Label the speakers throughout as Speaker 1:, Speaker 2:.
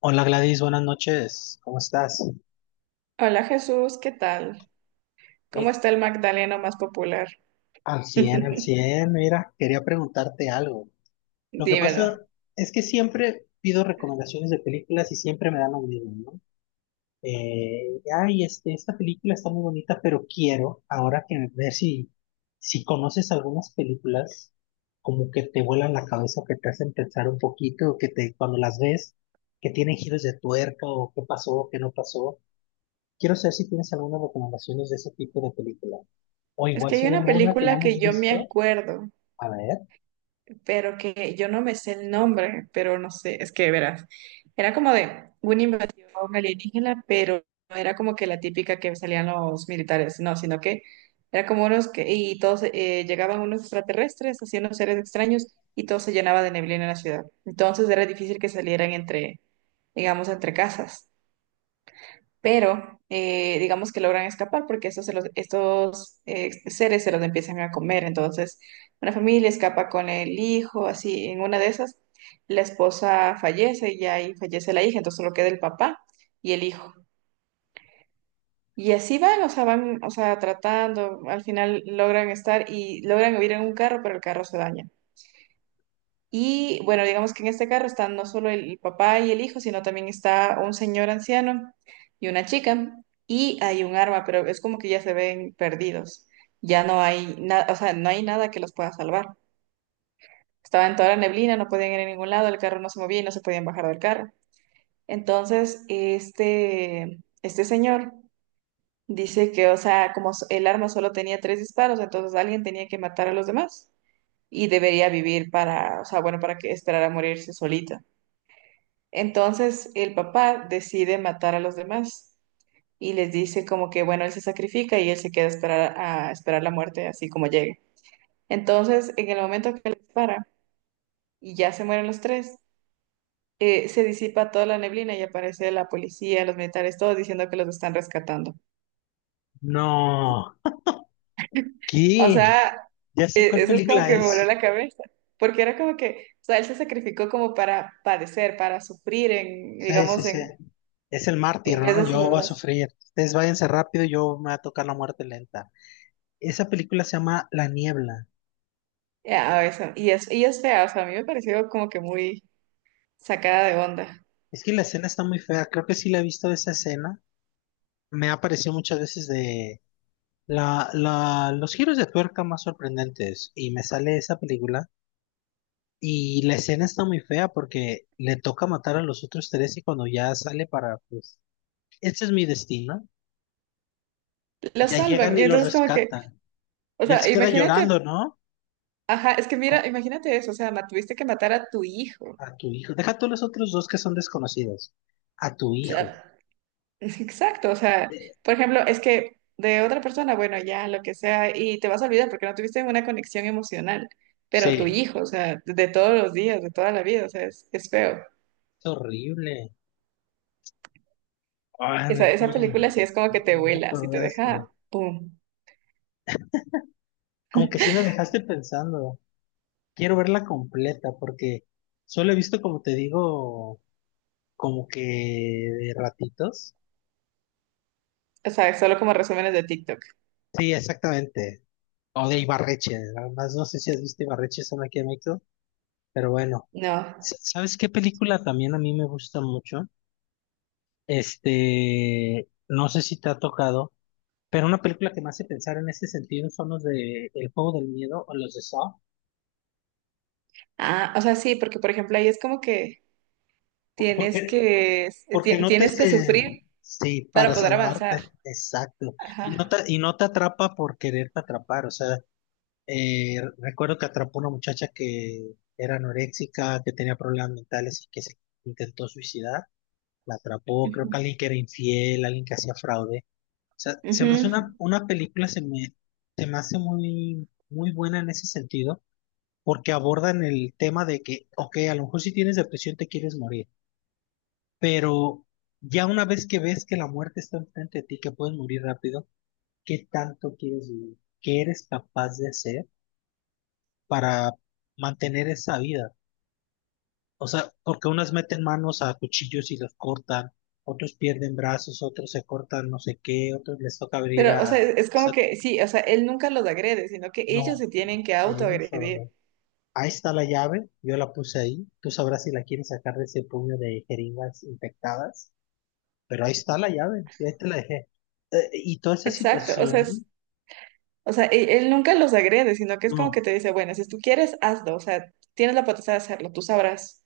Speaker 1: Hola Gladys, buenas noches, ¿cómo estás?
Speaker 2: Hola Jesús, ¿qué tal? ¿Cómo
Speaker 1: Mi-
Speaker 2: está el Magdaleno más popular?
Speaker 1: Al 100, al 100. Mira, quería preguntarte algo. Lo que
Speaker 2: Dímelo.
Speaker 1: pasa es que siempre pido recomendaciones de películas y siempre me dan lo mismo, ¿no? Esta película está muy bonita, pero quiero ahora que ver si conoces algunas películas como que te vuelan la cabeza o que te hacen pensar un poquito, o que te, cuando las ves, que tienen giros de tuerca o qué pasó, qué no pasó. Quiero saber si tienes algunas recomendaciones de ese tipo de película. O
Speaker 2: Es
Speaker 1: igual
Speaker 2: que
Speaker 1: si
Speaker 2: hay
Speaker 1: hay
Speaker 2: una
Speaker 1: alguna que
Speaker 2: película que
Speaker 1: hayamos
Speaker 2: yo me
Speaker 1: visto.
Speaker 2: acuerdo,
Speaker 1: A ver.
Speaker 2: pero que yo no me sé el nombre, pero no sé, es que verás, era como de una invasión alienígena, pero no era como que la típica que salían los militares, no, sino que era como unos que, y todos llegaban unos extraterrestres, haciendo seres extraños, y todo se llenaba de neblina en la ciudad. Entonces era difícil que salieran entre, digamos, entre casas. Pero digamos que logran escapar porque estos seres se los empiezan a comer. Entonces, una familia escapa con el hijo, así, en una de esas, la esposa fallece y ahí fallece la hija, entonces solo queda el papá y el hijo. Y así van, o sea, tratando, al final logran estar y logran huir en un carro, pero el carro se daña. Y bueno, digamos que en este carro están no solo el papá y el hijo, sino también está un señor anciano y una chica. Y hay un arma, pero es como que ya se ven perdidos. Ya no hay nada, o sea, no hay nada que los pueda salvar. Estaba en toda la neblina, no podían ir a ningún lado, el carro no se movía y no se podían bajar del carro. Entonces, este señor dice que, o sea, como el arma solo tenía tres disparos, entonces alguien tenía que matar a los demás y debería vivir para, o sea, bueno, para que esperara a morirse solito. Entonces el papá decide matar a los demás y les dice como que, bueno, él se sacrifica y él se queda a esperar la muerte así como llegue. Entonces, en el momento que le dispara y ya se mueren los tres, se disipa toda la neblina y aparece la policía, los militares, todos diciendo que los están rescatando.
Speaker 1: No.
Speaker 2: O
Speaker 1: ¿Qué?
Speaker 2: sea,
Speaker 1: Ya sé cuál
Speaker 2: eso es como
Speaker 1: película
Speaker 2: que me
Speaker 1: es.
Speaker 2: voló la cabeza, porque era como que, o sea, él se sacrificó como para padecer, para sufrir en,
Speaker 1: Sí, sí,
Speaker 2: digamos,
Speaker 1: sí.
Speaker 2: en,
Speaker 1: Es el mártir,
Speaker 2: en vez
Speaker 1: ¿no?
Speaker 2: de si
Speaker 1: Yo
Speaker 2: los.
Speaker 1: voy a sufrir. Ustedes váyanse rápido, yo me va a tocar la muerte lenta. Esa película se llama La Niebla.
Speaker 2: Ya, y es fea, o sea, a mí me pareció como que muy sacada de onda.
Speaker 1: Es que la escena está muy fea. Creo que sí la he visto esa escena. Me ha aparecido muchas veces de los giros de tuerca más sorprendentes. Y me sale esa película. Y la escena está muy fea porque le toca matar a los otros tres y cuando ya sale para, pues, ese es mi destino.
Speaker 2: Lo
Speaker 1: Y ya
Speaker 2: salvan,
Speaker 1: llegan
Speaker 2: y
Speaker 1: y lo
Speaker 2: entonces como que,
Speaker 1: rescatan.
Speaker 2: o
Speaker 1: Y él
Speaker 2: sea,
Speaker 1: se queda
Speaker 2: imagínate,
Speaker 1: llorando, ¿no?
Speaker 2: ajá, es que
Speaker 1: Con-
Speaker 2: mira, imagínate eso, o sea, tuviste que matar a tu hijo, o
Speaker 1: A tu hijo. Deja tú los otros dos que son desconocidos. A tu hijo.
Speaker 2: sea, exacto, o sea,
Speaker 1: Eh,
Speaker 2: por ejemplo, es que de otra persona, bueno, ya, lo que sea, y te vas a olvidar porque no tuviste una conexión emocional, pero tu
Speaker 1: sí,
Speaker 2: hijo, o sea, de todos los días, de toda la vida, o sea, es feo.
Speaker 1: es horrible. Ay,
Speaker 2: Esa, esa película sí es como que te
Speaker 1: me
Speaker 2: vuela, sí te
Speaker 1: recordaste.
Speaker 2: deja, pum,
Speaker 1: Como que sí me dejaste pensando. Quiero verla completa porque solo he visto, como te digo, como que de ratitos.
Speaker 2: o sea, solo como resúmenes de TikTok.
Speaker 1: Sí, exactamente. O de Ibarreche. Nada más no sé si has visto Ibarreche, son aquí en México. Pero bueno.
Speaker 2: No.
Speaker 1: ¿Sabes qué película también a mí me gusta mucho? Este, no sé si te ha tocado, pero una película que me hace pensar en ese sentido son los de El Juego del Miedo o los de Saw.
Speaker 2: Ah, o sea, sí, porque por ejemplo ahí es como que
Speaker 1: Porque, porque no te
Speaker 2: tienes que
Speaker 1: se...
Speaker 2: sufrir
Speaker 1: Sí,
Speaker 2: para
Speaker 1: para
Speaker 2: poder avanzar.
Speaker 1: salvarte, exacto.
Speaker 2: Ajá.
Speaker 1: Y no te atrapa por quererte atrapar. O sea, recuerdo que atrapó una muchacha que era anoréxica, que tenía problemas mentales y que se intentó suicidar. La atrapó, creo que
Speaker 2: Ujú.
Speaker 1: alguien que era infiel, alguien que hacía fraude. Sea, se me hace
Speaker 2: Ujú.
Speaker 1: una película, se me hace muy, muy buena en ese sentido, porque abordan el tema de que, ok, a lo mejor si tienes depresión te quieres morir, pero ya una vez que ves que la muerte está enfrente de ti, que puedes morir rápido, ¿qué tanto quieres vivir? ¿Qué eres capaz de hacer para mantener esa vida? O sea, porque unas meten manos a cuchillos y los cortan, otros pierden brazos, otros se cortan no sé qué, otros les toca abrir
Speaker 2: Pero, o sea,
Speaker 1: a...
Speaker 2: es
Speaker 1: O
Speaker 2: es como
Speaker 1: sea,
Speaker 2: que, sí, o sea, él nunca los agrede, sino que ellos
Speaker 1: no.
Speaker 2: se tienen que
Speaker 1: Ellos
Speaker 2: autoagredir.
Speaker 1: solo. Ahí está la llave, yo la puse ahí. Tú sabrás si la quieres sacar de ese puño de jeringas infectadas, pero ahí está la llave, y ahí te la dejé. Y toda esa
Speaker 2: Exacto, o sea,
Speaker 1: situación,
Speaker 2: o sea, él nunca los agrede, sino que es como que
Speaker 1: no,
Speaker 2: te dice, bueno, si tú quieres, hazlo, o sea, tienes la potestad de hacerlo, tú sabrás.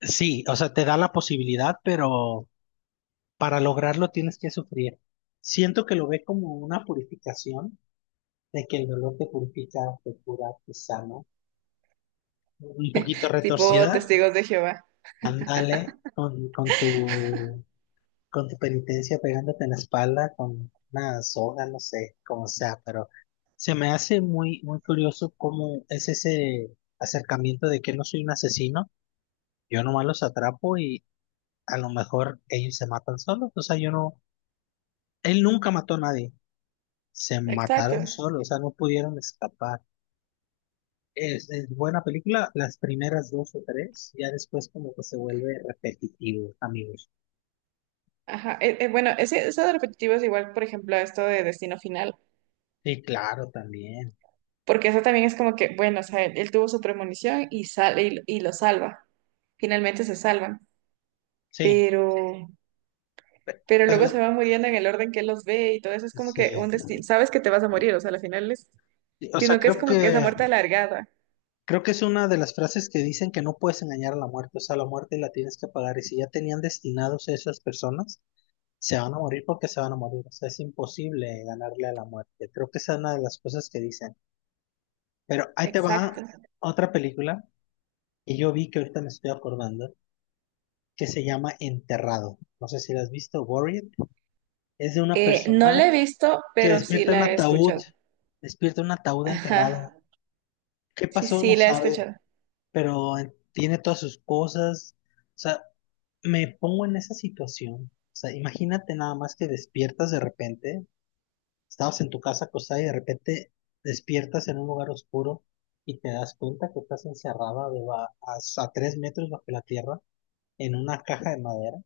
Speaker 1: sí, o sea, te da la posibilidad, pero para lograrlo tienes que sufrir. Siento que lo ve como una purificación, de que el dolor te purifica, te cura, te sana. Un poquito
Speaker 2: Tipo
Speaker 1: retorcida,
Speaker 2: testigos de Jehová.
Speaker 1: ándale con tu penitencia pegándote en la espalda con una soga, no sé, como sea, pero se me hace muy, muy curioso cómo es ese acercamiento de que no soy un asesino, yo nomás los atrapo y a lo mejor ellos se matan solos, o sea, yo no, él nunca mató a nadie, se
Speaker 2: Exacto.
Speaker 1: mataron solos, o sea, no pudieron escapar. Es buena película, las primeras dos o tres, ya después como que se vuelve repetitivo, amigos.
Speaker 2: Ajá. Bueno, eso de repetitivo es igual, por ejemplo, a esto de destino final.
Speaker 1: Sí, claro, también.
Speaker 2: Porque eso también es como que, bueno, o sea, él tuvo su premonición y sale y lo salva. Finalmente se salvan,
Speaker 1: Sí,
Speaker 2: pero, pero luego se
Speaker 1: pero
Speaker 2: van muriendo en el orden que él los ve y todo eso es como
Speaker 1: sí.
Speaker 2: que un destino, sabes que te vas a morir, o sea, al final es,
Speaker 1: Sí, o sea,
Speaker 2: sino que es como que esa muerte alargada.
Speaker 1: creo que es una de las frases que dicen que no puedes engañar a la muerte, o sea, la muerte la tienes que pagar y si ya tenían destinados a esas personas, se van a morir porque se van a morir, o sea, es imposible ganarle a la muerte. Creo que esa es una de las cosas que dicen. Pero ahí te
Speaker 2: Exacto.
Speaker 1: va otra película que yo vi que ahorita me estoy acordando, que se llama Enterrado. No sé si la has visto, Buried. Es de una
Speaker 2: No la he
Speaker 1: persona
Speaker 2: visto,
Speaker 1: que
Speaker 2: pero sí
Speaker 1: despierta en un
Speaker 2: la he
Speaker 1: ataúd,
Speaker 2: escuchado.
Speaker 1: despierta en un ataúd
Speaker 2: Ajá.
Speaker 1: enterrado. ¿Qué
Speaker 2: Sí,
Speaker 1: pasó?
Speaker 2: sí,
Speaker 1: No
Speaker 2: la he
Speaker 1: sabe.
Speaker 2: escuchado.
Speaker 1: Pero tiene todas sus cosas. O sea, me pongo en esa situación. O sea, imagínate nada más que despiertas de repente, estabas en tu casa acostada y de repente despiertas en un lugar oscuro y te das cuenta que estás encerrada de a 3 metros bajo la tierra en una caja de madera.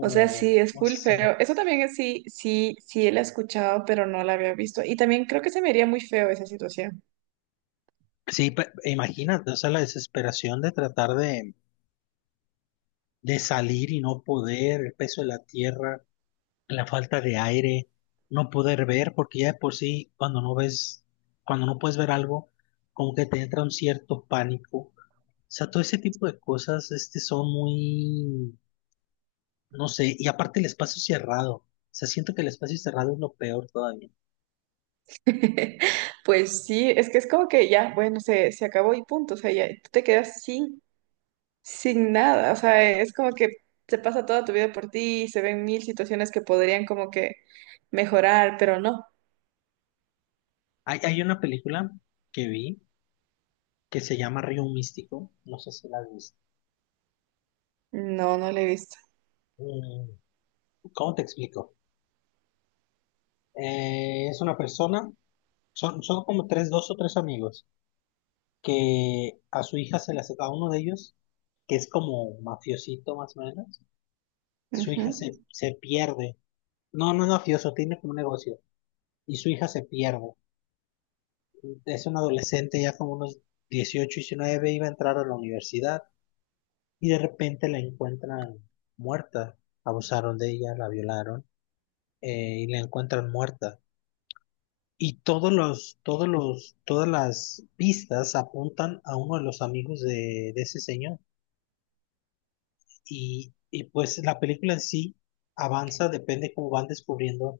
Speaker 2: O sea, sí, es
Speaker 1: No
Speaker 2: full
Speaker 1: sé.
Speaker 2: feo. Eso también es sí, sí, sí la he escuchado, pero no la había visto. Y también creo que se me haría muy feo esa situación.
Speaker 1: Sí, imagínate, o sea, la desesperación de tratar de salir y no poder, el peso de la tierra. La falta de aire, no poder ver, porque ya de por sí cuando no ves, cuando no puedes ver algo, como que te entra un cierto pánico. O sea, todo ese tipo de cosas, este, son muy, no sé, y aparte el espacio cerrado. O sea, siento que el espacio cerrado es lo peor todavía.
Speaker 2: Pues sí, es que es como que ya, bueno, se acabó y punto, o sea, ya tú te quedas sin, nada, o sea, es como que se pasa toda tu vida por ti y se ven mil situaciones que podrían como que mejorar, pero no,
Speaker 1: Hay una película que vi que se llama Río Místico, no sé si la has visto.
Speaker 2: no, no lo he visto.
Speaker 1: Mm, ¿Cómo te explico? Es una persona, son como tres, dos o tres amigos que a su hija se le hace, a uno de ellos, que es como mafiosito más o menos, su hija
Speaker 2: Ujú.
Speaker 1: se pierde. No, no es mafioso, tiene como un negocio. Y su hija se pierde. Es un adolescente ya como unos 18, 19 iba a entrar a la universidad y de repente la encuentran muerta. Abusaron de ella, la violaron y la encuentran muerta. Y todas las pistas apuntan a uno de los amigos de ese señor. Pues la película en sí avanza, depende cómo van descubriendo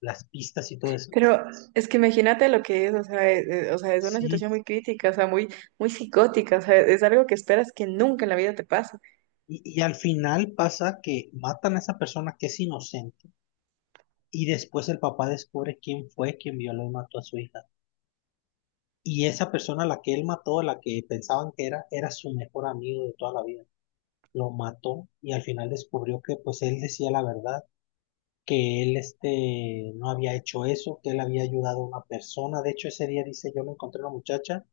Speaker 1: las pistas y todo eso.
Speaker 2: Pero es que imagínate lo que es, o sea, es una situación
Speaker 1: Sí.
Speaker 2: muy crítica, o sea, muy, muy psicótica, o sea, es algo que esperas que nunca en la vida te pase.
Speaker 1: Al final pasa que matan a esa persona que es inocente y después el papá descubre quién fue quien violó y mató a su hija. Y esa persona, a la que él mató, a la que pensaban que era, era su mejor amigo de toda la vida. Lo mató y al final descubrió que pues él decía la verdad, que él este, no había hecho eso, que él había ayudado a una persona. De hecho, ese día dice, yo me encontré una muchacha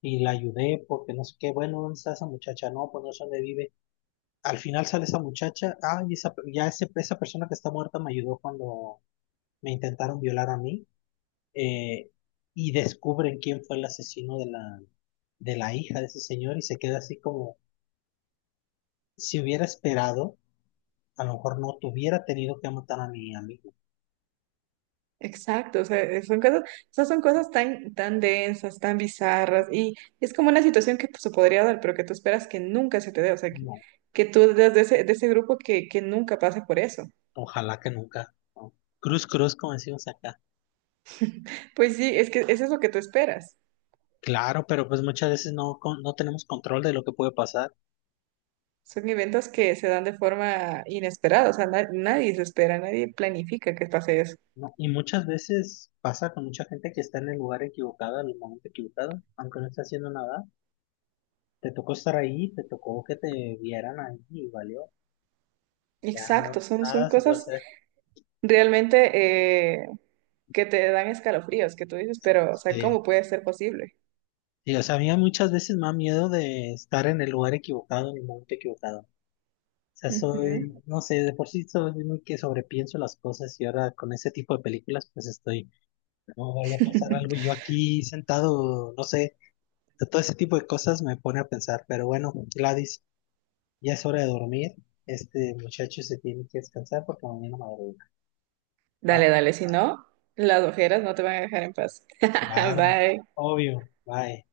Speaker 1: y la ayudé porque no sé qué, bueno, ¿dónde está esa muchacha? No, pues no sé dónde vive. Al final sale esa muchacha, ay, esa, ya ese, esa persona que está muerta me ayudó cuando me intentaron violar a mí, eh, y descubren quién fue el asesino de la hija de ese señor y se queda así como, si hubiera esperado, a lo mejor no tuviera tenido que matar a mi amigo.
Speaker 2: Exacto, o sea, son cosas, esas son cosas tan, tan densas, tan bizarras, y es como una situación que pues, se podría dar, pero que tú esperas que nunca se te dé, o sea, que,
Speaker 1: No,
Speaker 2: que tú eres de ese, grupo que nunca pasa por eso.
Speaker 1: ojalá que nunca. No. Cruz, cruz, como decimos acá.
Speaker 2: Pues sí, es que eso es lo que tú esperas.
Speaker 1: Claro, pero pues muchas veces no, no tenemos control de lo que puede pasar.
Speaker 2: Son eventos que se dan de forma inesperada, o sea, nadie se espera, nadie planifica que pase eso.
Speaker 1: No, y muchas veces pasa con mucha gente que está en el lugar equivocado, en el momento equivocado, aunque no esté haciendo nada. Te tocó estar ahí, te tocó que te vieran ahí y valió. Ya
Speaker 2: Exacto,
Speaker 1: no,
Speaker 2: son
Speaker 1: nada se puede
Speaker 2: cosas
Speaker 1: hacer.
Speaker 2: realmente que te dan escalofríos, que tú dices, pero, o sea, ¿cómo
Speaker 1: Sí.
Speaker 2: puede ser posible?
Speaker 1: Sí, o sea, a mí muchas veces me da miedo de estar en el lugar equivocado, en el momento equivocado. O sea,
Speaker 2: Ujú.
Speaker 1: soy, no sé, de por sí soy muy que sobrepienso las cosas y ahora con ese tipo de películas pues estoy, no vaya a pasar algo yo aquí sentado, no sé, todo ese tipo de cosas me pone a pensar. Pero bueno, Gladys. Ya es hora de dormir. Este muchacho se tiene que descansar porque mañana madruga. ¿Ah?
Speaker 2: Dale, dale, si no, las ojeras no te van a dejar en paz.
Speaker 1: Claro,
Speaker 2: Bye.
Speaker 1: obvio. Bye.